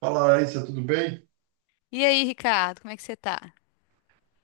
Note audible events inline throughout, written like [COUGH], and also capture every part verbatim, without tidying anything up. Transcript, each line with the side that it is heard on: right: Fala, Larissa, tudo bem?
left: E aí, Ricardo, como é que você tá?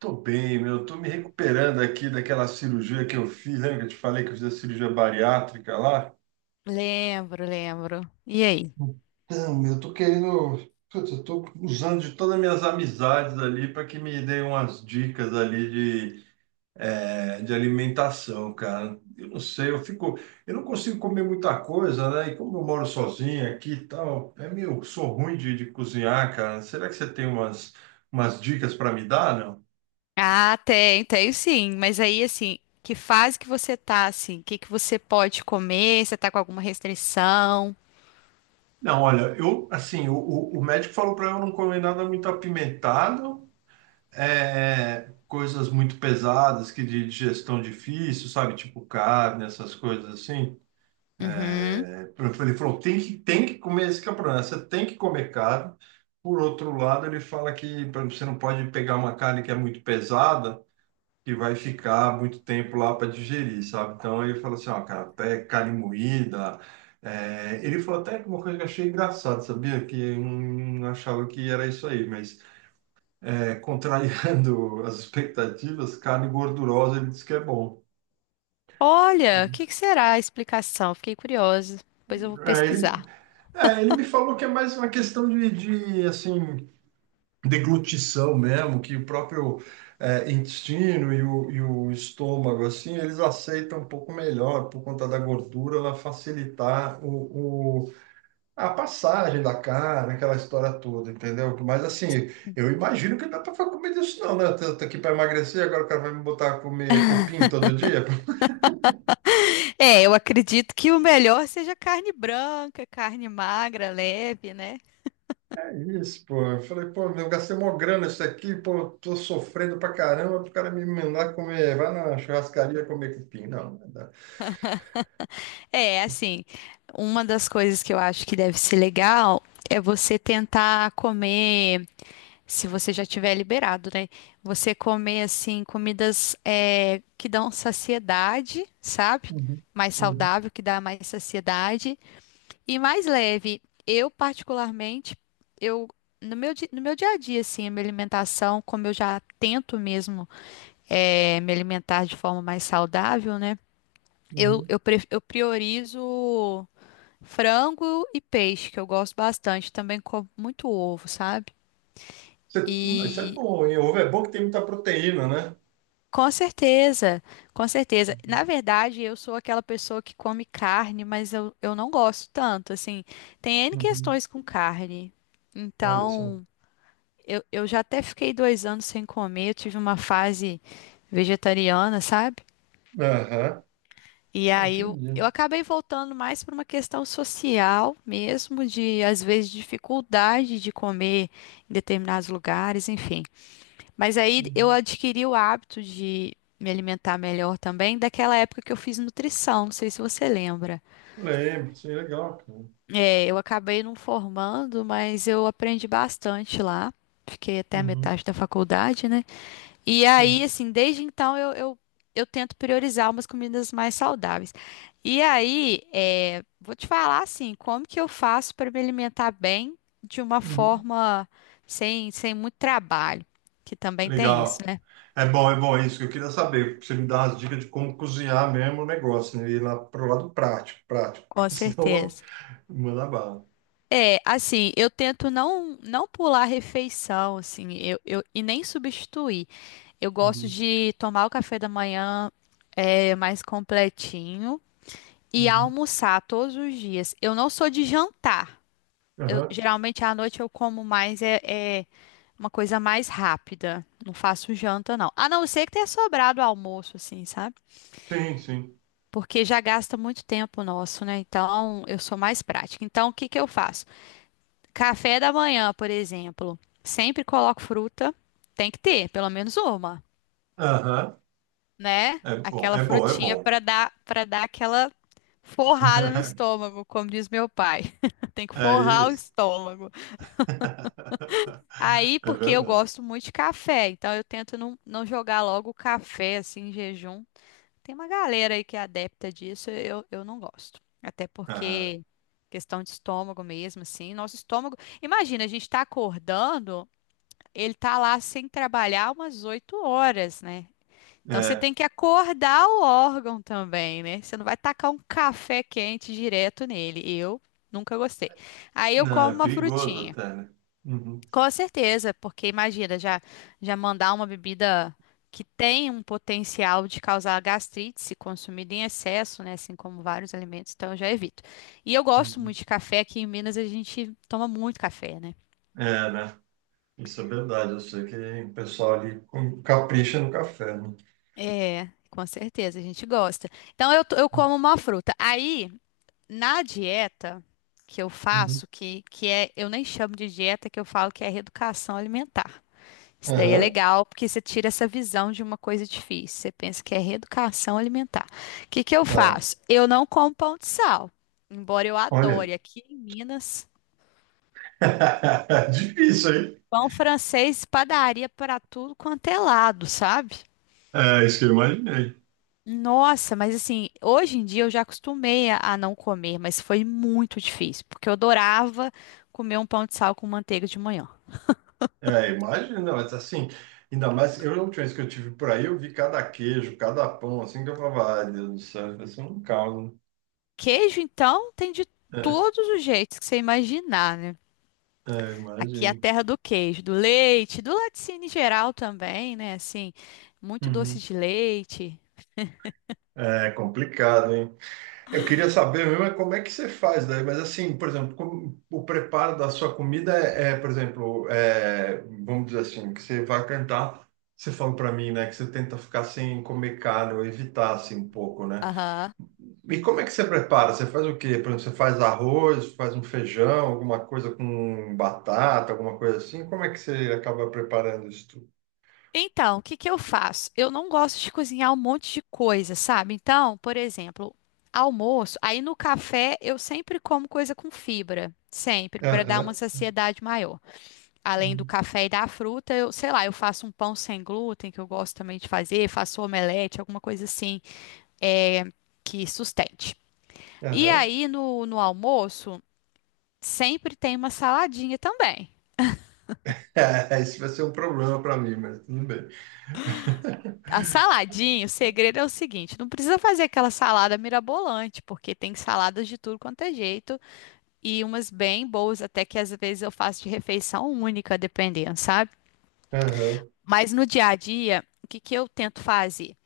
right: Tô bem, meu. Tô me recuperando aqui daquela cirurgia que eu fiz. Lembra que eu te falei que eu fiz a cirurgia bariátrica lá?
left: Lembro, lembro. E aí?
right: Então, meu, eu tô querendo. Putz, eu tô usando de todas as minhas amizades ali para que me deem umas dicas ali de, eh, de alimentação, cara. Eu não sei, eu fico. Eu não consigo comer muita coisa, né? E como eu moro sozinho aqui e tal, é meio. Sou ruim de, de cozinhar, cara. Será que você tem umas, umas dicas para me dar?
left: Ah, tem, tem sim. Mas aí, assim, que fase que você tá, assim? O que que você pode comer? Você tá com alguma restrição?
right: Não, olha, eu assim, o, o, o médico falou para eu não comer nada muito apimentado, é, coisas muito pesadas, que de digestão difícil, sabe? Tipo carne, essas coisas assim.
left: Uhum.
right: É, ele falou, tem que, tem que comer, esse que é o problema, você tem que comer carne. Por outro lado, ele fala que pra- você não pode pegar uma carne que é muito pesada, que vai ficar muito tempo lá para digerir, sabe? Então ele falou assim, ó, cara, até carne moída. É, ele falou até que uma coisa que eu achei engraçado, sabia? Que eu não achava que era isso aí, mas é, contrariando [LAUGHS] as expectativas, carne gordurosa ele disse que é bom.
left: Olha, o que que será a explicação? Fiquei curiosa. Depois eu vou
right: É, ele,
left: pesquisar.
right: é, ele me falou que é mais uma questão de, de assim. Deglutição mesmo, que o próprio eh, intestino e o, e o estômago, assim, eles aceitam um pouco melhor, por conta da gordura, ela facilitar o, o- a passagem da carne, aquela história toda, entendeu? Mas, assim, eu imagino que não dá para comer disso não, né? Tô, tô aqui para emagrecer, agora o cara vai me botar a comer cupim todo dia? [LAUGHS]
left: É, eu acredito que o melhor seja carne branca, carne magra, leve, né?
right: É isso, pô. Eu falei, pô, meu, eu gastei mó grana isso aqui, pô, tô sofrendo pra caramba, pro cara me mandar comer, vai na churrascaria comer cupim. Não, não dá.
left: É, assim, uma das coisas que eu acho que deve ser legal é você tentar comer. Se você já tiver liberado, né? Você comer assim comidas é, que dão saciedade, sabe?
right: Uhum,
left: Mais
right: uhum,
left: saudável, que dá mais saciedade e mais leve. Eu particularmente, eu no meu, di- no meu dia a dia, assim, a minha alimentação, como eu já tento mesmo é, me alimentar de forma mais saudável, né? Eu,
right: uhum.
left: eu, pre- eu priorizo frango e peixe, que eu gosto bastante. Também como muito ovo, sabe?
right: Você- Isso é
left: E
right: bom, hein? Ovo é bom que tem muita proteína, né?
left: com certeza, com certeza. Na
right: Uhum,
left: verdade, eu sou aquela pessoa que come carne, mas eu, eu não gosto tanto, assim. Tem N
right: uhum.
left: questões com carne.
right: Olha só.
left: Então, eu, eu já até fiquei dois anos sem comer, eu tive uma fase vegetariana, sabe?
right: Aham.
left: E
right: Ah,
left: aí eu, eu
right: entendi.
left: acabei voltando mais para uma questão social mesmo, de às vezes dificuldade de comer em determinados lugares, enfim. Mas aí eu
right: Uhum.
left: adquiri o hábito de me alimentar melhor também daquela época que eu fiz nutrição, não sei se você lembra.
right: Lembro, isso é legal, cara.
left: É, eu acabei não formando, mas eu aprendi bastante lá. Fiquei até a
right: Uhum.
left: metade da faculdade, né? E
right: Sim.
left: aí, assim, desde então eu, eu, eu tento priorizar umas comidas mais saudáveis. E aí, é, vou te falar assim, como que eu faço para me alimentar bem de uma
right: Uhum.
left: forma sem, sem muito trabalho, que também tem isso,
right: Legal.
left: né?
right: É bom, é bom, é isso que eu queria saber. Pra Você me dá umas dicas de como cozinhar mesmo o negócio, né? Ir lá pro lado prático, prático.
left: Com
right: [LAUGHS] Senão eu
left: certeza.
right: vou mandar bala.
left: É, assim, eu tento não não pular a refeição, assim, eu, eu, e nem substituir. Eu gosto
right: Uhum,
left: de tomar o café da manhã é, mais completinho e
right: uhum.
left: almoçar todos os dias. Eu não sou de jantar. Eu,
right: Aham.
left: geralmente à noite eu como mais é, é uma coisa mais rápida. Não faço janta, não. A não ser que tenha sobrado almoço, assim, sabe?
right: Sim, sim.
left: Porque já gasta muito tempo nosso, né? Então eu sou mais prática. Então o que que eu faço? Café da manhã, por exemplo, sempre coloco fruta, tem que ter pelo menos uma,
right: Aham.
left: né?
right: É bom,
left: Aquela
right: é bom, é
left: frutinha
right: bom.
left: para dar para dar aquela forrada no
right: [LAUGHS]
left: estômago, como diz meu pai. [LAUGHS] Tem que
right: É
left: forrar o
right: isso.
left: estômago.
right: [LAUGHS]
left: Aí,
right: É
left: porque eu
right: verdade.
left: gosto muito de café, então eu tento não, não jogar logo o café assim em jejum. Tem uma galera aí que é adepta disso, eu, eu não gosto. Até
right: Aham.
left: porque questão de estômago mesmo, assim, nosso estômago. Imagina, a gente tá acordando. Ele tá lá sem trabalhar umas oito horas, né? Então você
right: É,
left: tem que acordar o órgão também, né? Você não vai tacar um café quente direto nele. Eu nunca gostei. Aí eu
right: não,
left: como
right: é
left: uma
right: perigoso
left: frutinha.
right: até, né? Uhum,
left: Com certeza, porque imagina, já, já mandar uma bebida que tem um potencial de causar gastrite se consumida em excesso, né? Assim como vários alimentos, então eu já evito. E eu gosto
right: uhum.
left: muito de café, aqui em Minas a gente toma muito café, né?
right: É, né? Isso é verdade. Eu sei que o pessoal ali com- capricha no café, né?
left: É, com certeza, a gente gosta. Então eu, to- eu como uma fruta. Aí, na dieta que eu
right: Uhum.
left: faço, que, que é, eu nem chamo de dieta, que eu falo que é reeducação alimentar. Isso daí é
right: Aham.
left: legal, porque você tira essa visão de uma coisa difícil. Você pensa que é reeducação alimentar. O que que eu
right: Tá.
left: faço? Eu não como pão de sal, embora eu
right: Olha.
left: adore aqui em Minas,
right: [LAUGHS] Difícil, hein?
left: pão francês, padaria para tudo quanto é lado, sabe?
right: É isso que eu imaginei.
left: Nossa, mas assim, hoje em dia eu já acostumei a, a não comer, mas foi muito difícil, porque eu adorava comer um pão de sal com manteiga de manhã.
right: É, imagina, mas assim, ainda mais, eu a última vez que eu tive por aí, eu vi cada queijo, cada pão, assim, que eu falava, ai, Deus do céu, isso é um caos,
left: Queijo, então, tem de
right: né?
left: todos os jeitos que você imaginar, né?
right: É, é,
left: Aqui é a
right: imagino.
left: terra do queijo, do leite, do laticínio em geral também, né? Assim, muito doce
right: Uhum.
left: de leite.
right: É complicado, hein? Eu queria saber mesmo é como é que você faz daí, mas assim, por exemplo, como o preparo da sua comida é, é, por exemplo, é, vamos dizer assim, que você vai cantar, você falou para mim, né, que você tenta ficar sem comer carne ou evitar assim um pouco, né?
left: Aham.
right: E como é que você prepara? Você faz o quê? Por exemplo, você faz arroz, faz um feijão, alguma coisa com batata, alguma coisa assim? Como é que você acaba preparando isso tudo?
left: Então, o que que eu faço? Eu não gosto de cozinhar um monte de coisa, sabe? Então, por exemplo, almoço, aí no café eu sempre como coisa com fibra, sempre, para dar uma
right: Aham.
left: saciedade maior. Além do
right: Uhum.
left: café e da fruta, eu, sei lá, eu faço um pão sem glúten, que eu gosto também de fazer, faço omelete, alguma coisa assim, é, que sustente. E
right: Aham.
left: aí no, no almoço, sempre tem uma saladinha também.
right: É, isso vai ser um problema para mim, mas tudo bem.
left: A
right: [LAUGHS]
left: saladinha, o segredo é o seguinte: não precisa fazer aquela salada mirabolante, porque tem saladas de tudo quanto é jeito e umas bem boas, até que às vezes eu faço de refeição única, dependendo, sabe?
right: Aham.
left: Mas no dia a dia, o que que eu tento fazer?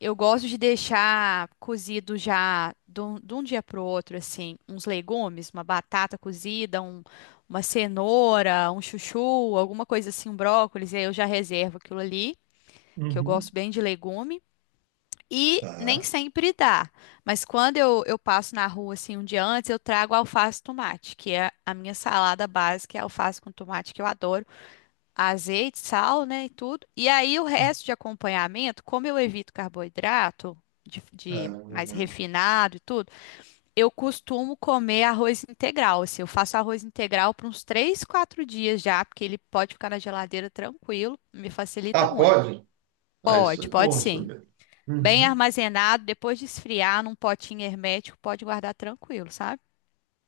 left: Eu gosto de deixar cozido já de um, de um dia para o outro, assim, uns legumes, uma batata cozida, um- uma cenoura, um chuchu, alguma coisa assim, um brócolis, e aí eu já reservo aquilo ali, que eu
right: Uhum.
left: gosto bem de legume. E nem
right: Tá.
left: sempre dá. Mas quando eu, eu passo na rua assim um dia antes, eu trago alface e tomate, que é a minha salada básica, é alface com tomate que eu adoro, azeite, sal, né, e tudo. E aí o resto de acompanhamento, como eu evito carboidrato de, de mais
right: Ahn.
left: refinado e tudo, eu costumo comer arroz integral. Assim, eu faço arroz integral por uns três, quatro dias já, porque ele pode ficar na geladeira tranquilo, me facilita
right: Ah,
left: muito.
right: pode? Ah, isso é
left: Pode, pode
right: bom
left: sim.
right: saber.
left: Bem
right: Uhum.
left: armazenado, depois de esfriar num potinho hermético, pode guardar tranquilo, sabe?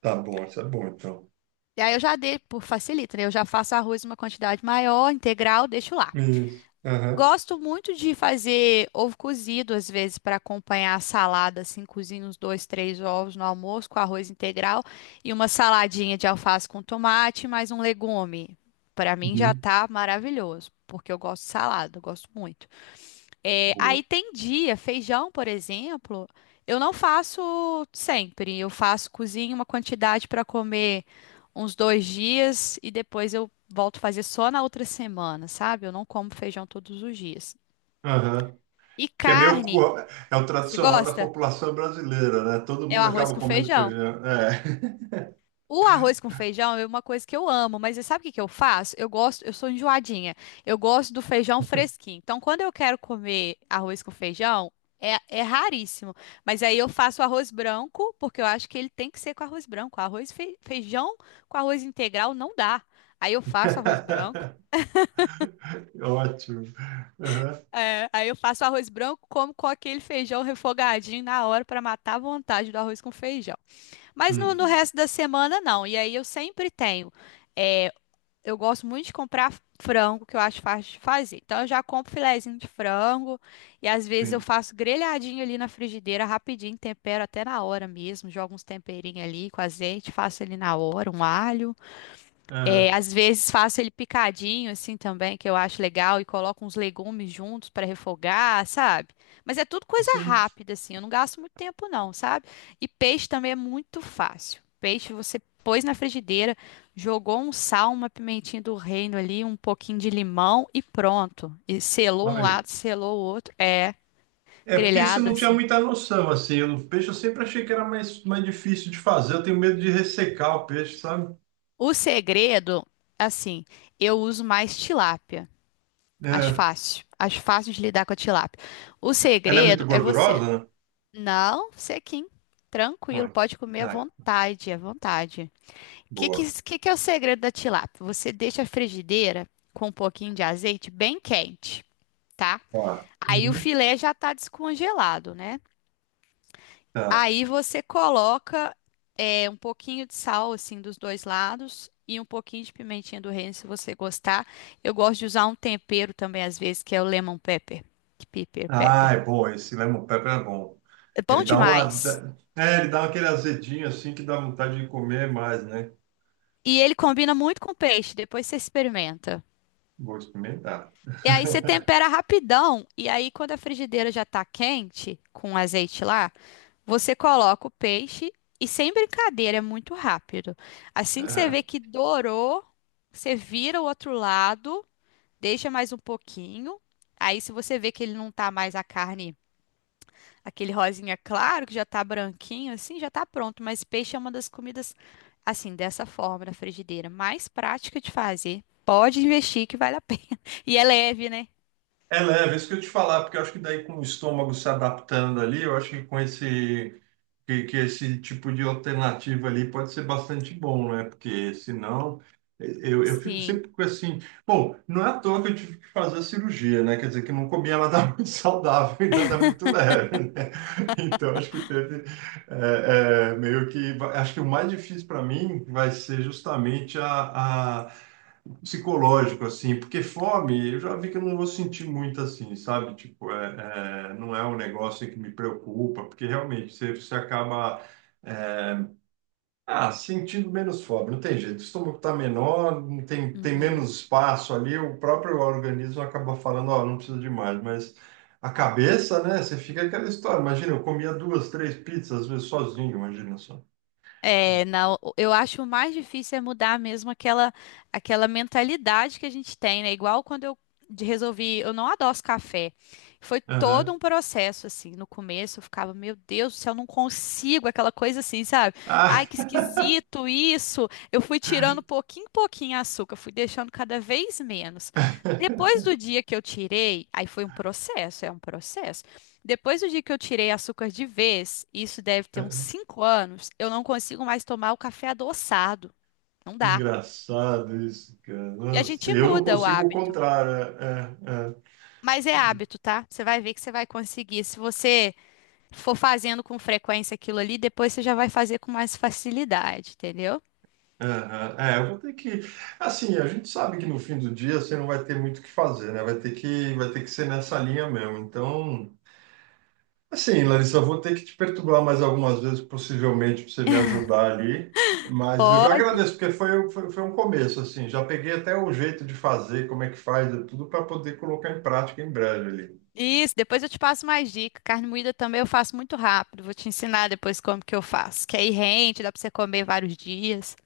right: Tá bom, isso é bom, então.
left: E aí eu já dei por facilita, né? Eu já faço arroz em uma quantidade maior, integral, deixo lá.
right: Isso. Aham.
left: Gosto muito de fazer ovo cozido, às vezes, para acompanhar a salada, assim, cozinho uns dois, três ovos no almoço com arroz integral e uma saladinha de alface com tomate, mais um legume. Para mim já
right: Uhum.
left: tá maravilhoso, porque eu gosto de salada, eu gosto muito. É,
right: Boa.
left: aí tem dia, feijão, por exemplo, eu não faço sempre. Eu faço, cozinho uma quantidade para comer uns dois dias e depois eu volto a fazer só na outra semana, sabe? Eu não como feijão todos os dias.
right: Aham.
left: E
right: Que é meio...
left: carne,
right: co- É o
left: você
right: tradicional da
left: gosta?
right: população brasileira, né? Todo
left: É o
right: mundo
left: arroz
right: acaba
left: com
right: comendo
left: feijão.
right: feijão. É.
left: O arroz com feijão é uma coisa que eu amo, mas você sabe o que que eu faço? Eu gosto, eu sou enjoadinha. Eu gosto do feijão fresquinho. Então, quando eu quero comer arroz com feijão, é, é raríssimo. Mas aí eu faço arroz branco, porque eu acho que ele tem que ser com arroz branco. Arroz fe- feijão com arroz integral não dá. Aí eu faço arroz branco.
right: [LAUGHS] Ótimo. Aham.
left: É, aí eu faço arroz branco como com aquele feijão refogadinho na hora para matar a vontade do arroz com feijão. Mas no, no
right: Uhum.
left: resto da semana não. E aí eu sempre tenho. Eu gosto muito de comprar frango, que eu acho fácil de fazer. Então, eu já compro filezinho de frango e às vezes eu
right: Sim.
left: faço grelhadinho ali na frigideira, rapidinho, tempero até na hora mesmo, jogo uns temperinhos ali com azeite, faço ali na hora, um alho. É,
right: Aham.
left: às vezes faço ele picadinho assim também, que eu acho legal, e coloco uns legumes juntos para refogar, sabe? Mas é tudo coisa
right: Sim.
left: rápida assim, eu não gasto muito tempo não, sabe? E peixe também é muito fácil. Peixe você pôs na frigideira, jogou um sal, uma pimentinha do reino ali, um pouquinho de limão e pronto. E selou um
right: Olha.
left: lado, selou o outro, é
right: É, porque isso eu
left: grelhado
right: não tinha
left: assim.
right: muita noção, assim. Eu, no peixe eu sempre achei que era mais, mais difícil de fazer. Eu tenho medo de ressecar o peixe, sabe?
left: O segredo, assim, eu uso mais tilápia. As
right: É.
left: fáceis. As fáceis de lidar com a tilápia. O
right: Ela é muito
left: segredo é você
right: gordurosa, né?
left: não sequinho. Tranquilo,
right: Ai, que-
left: pode comer à
right: ai,
left: vontade, à vontade. O que, que,
right: boa.
left: que que é o segredo da tilápia? Você deixa a frigideira com um pouquinho de azeite bem quente, tá?
right: Tá.
left: Aí o
right: Uhum.
left: filé já tá descongelado, né?
right: Tá.
left: Aí você coloca é, um pouquinho de sal, assim, dos dois lados e um pouquinho de pimentinha do reino, se você gostar. Eu gosto de usar um tempero também, às vezes, que é o lemon pepper. Pepper,
right: Ah,
left: pepper.
right: é bom. Esse lemon pepper é bom.
left: É
right: Ele
left: bom
right: dá uma...
left: demais.
right: dá- É, ele dá aquele azedinho, assim, que dá vontade de comer mais, né?
left: E ele combina muito com peixe, depois você experimenta.
right: Vou experimentar.
left: E aí você
right: [LAUGHS]
left: tempera rapidão. E aí, quando a frigideira já tá quente, com azeite lá, você coloca o peixe e sem brincadeira, é muito rápido. Assim que você
right: É.
left: vê que dourou, você vira o outro lado, deixa mais um pouquinho. Aí, se você vê que ele não tá mais a carne, aquele rosinha claro, que já tá branquinho, assim, já tá pronto. Mas peixe é uma das comidas, assim, dessa forma, na frigideira, mais prática de fazer. Pode investir que vale a pena. [LAUGHS] E é leve, né?
right: É leve, é isso que eu te falar, porque eu acho que daí com o estômago se adaptando ali, eu acho que com esse... que, que esse tipo de alternativa ali pode ser bastante bom, né? Porque senão eh, eu, eu fico
left: Sim.
right: sempre com assim, bom, não é à toa que eu tive que fazer a cirurgia, né? Quer dizer, que eu não comia nada [LAUGHS] muito saudável e nada muito leve, né? Então acho que teve eh, eh, meio que. Acho que o mais difícil para mim vai ser justamente a, a psicológico, assim, porque fome, eu já vi que eu não vou sentir muito assim, sabe? Tipo, é, é, não é um negócio que me preocupa, porque realmente você, você acaba é, ah, sentindo menos fome, não tem jeito. O estômago está menor, não tem, tem
left: Uhum.
right: menos espaço ali, o próprio organismo acaba falando, ó, não precisa de mais, mas a cabeça, né, você fica aquela história. Imagina, eu comia duas, três pizzas, às vezes sozinho, imagina só.
left: É, não eu acho o mais difícil é mudar mesmo aquela, aquela mentalidade que a gente tem, né? Igual quando eu de- resolvi, eu não adoço café. Foi todo
right: Aham.
left: um processo, assim. No começo eu ficava, meu Deus do céu, eu não consigo, aquela coisa assim, sabe? Ai,
right: Ah.
left: que esquisito isso. Eu fui tirando
right: [LAUGHS]
left: pouquinho em pouquinho açúcar, fui deixando cada vez menos. Depois do dia que eu tirei, aí foi um processo, é um processo. Depois do dia que eu tirei açúcar de vez, isso deve ter uns cinco anos, eu não consigo mais tomar o café adoçado. Não dá.
right: Engraçado isso, cara.
left: E a
right: Nossa,
left: gente
right: eu não
left: muda o
right: consigo o
left: hábito.
right: contrário. É,
left: Mas é hábito, tá? Você vai ver que você vai conseguir. Se você for fazendo com frequência aquilo ali, depois você já vai fazer com mais facilidade, entendeu?
right: é, é, é, é, é, eu vou ter que. Assim, a gente sabe que no fim do dia você não vai ter muito o que fazer, né? Vai ter que, vai ter que ser nessa linha mesmo. Então, assim, Larissa, eu vou ter que te perturbar mais algumas vezes, possivelmente, para você me ajudar ali. Mas eu já
left: Pode.
right: agradeço, porque foi, foi, foi um começo, assim. Já peguei até o jeito de fazer, como é que faz, tudo para poder colocar em prática em breve ali.
left: Isso, depois eu te passo mais dicas. Carne moída também eu faço muito rápido. Vou te ensinar depois como que eu faço. Que aí rende, dá pra você comer vários dias.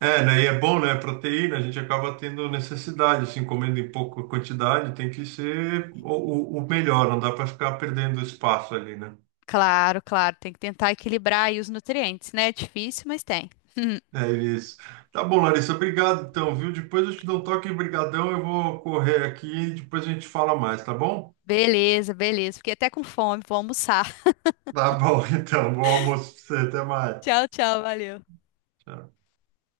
right: É, né? E é bom, né? Proteína, a gente acaba tendo necessidade, assim, comendo em pouca quantidade, tem que ser o, o- o melhor, não dá para ficar perdendo espaço ali, né?
left: Claro, claro, tem que tentar equilibrar aí os nutrientes, né? É difícil, mas tem.
right: É isso. Tá bom, Larissa, obrigado então, viu? Depois eu te dou um toque, brigadão, eu vou correr aqui e depois a gente fala mais, tá bom?
left: Beleza, beleza. Fiquei até com fome, vou almoçar.
right: Tá bom, [LAUGHS] então, bom almoço pra você, até
left: [LAUGHS]
right: mais.
left: Tchau, tchau, valeu.
right: Tchau.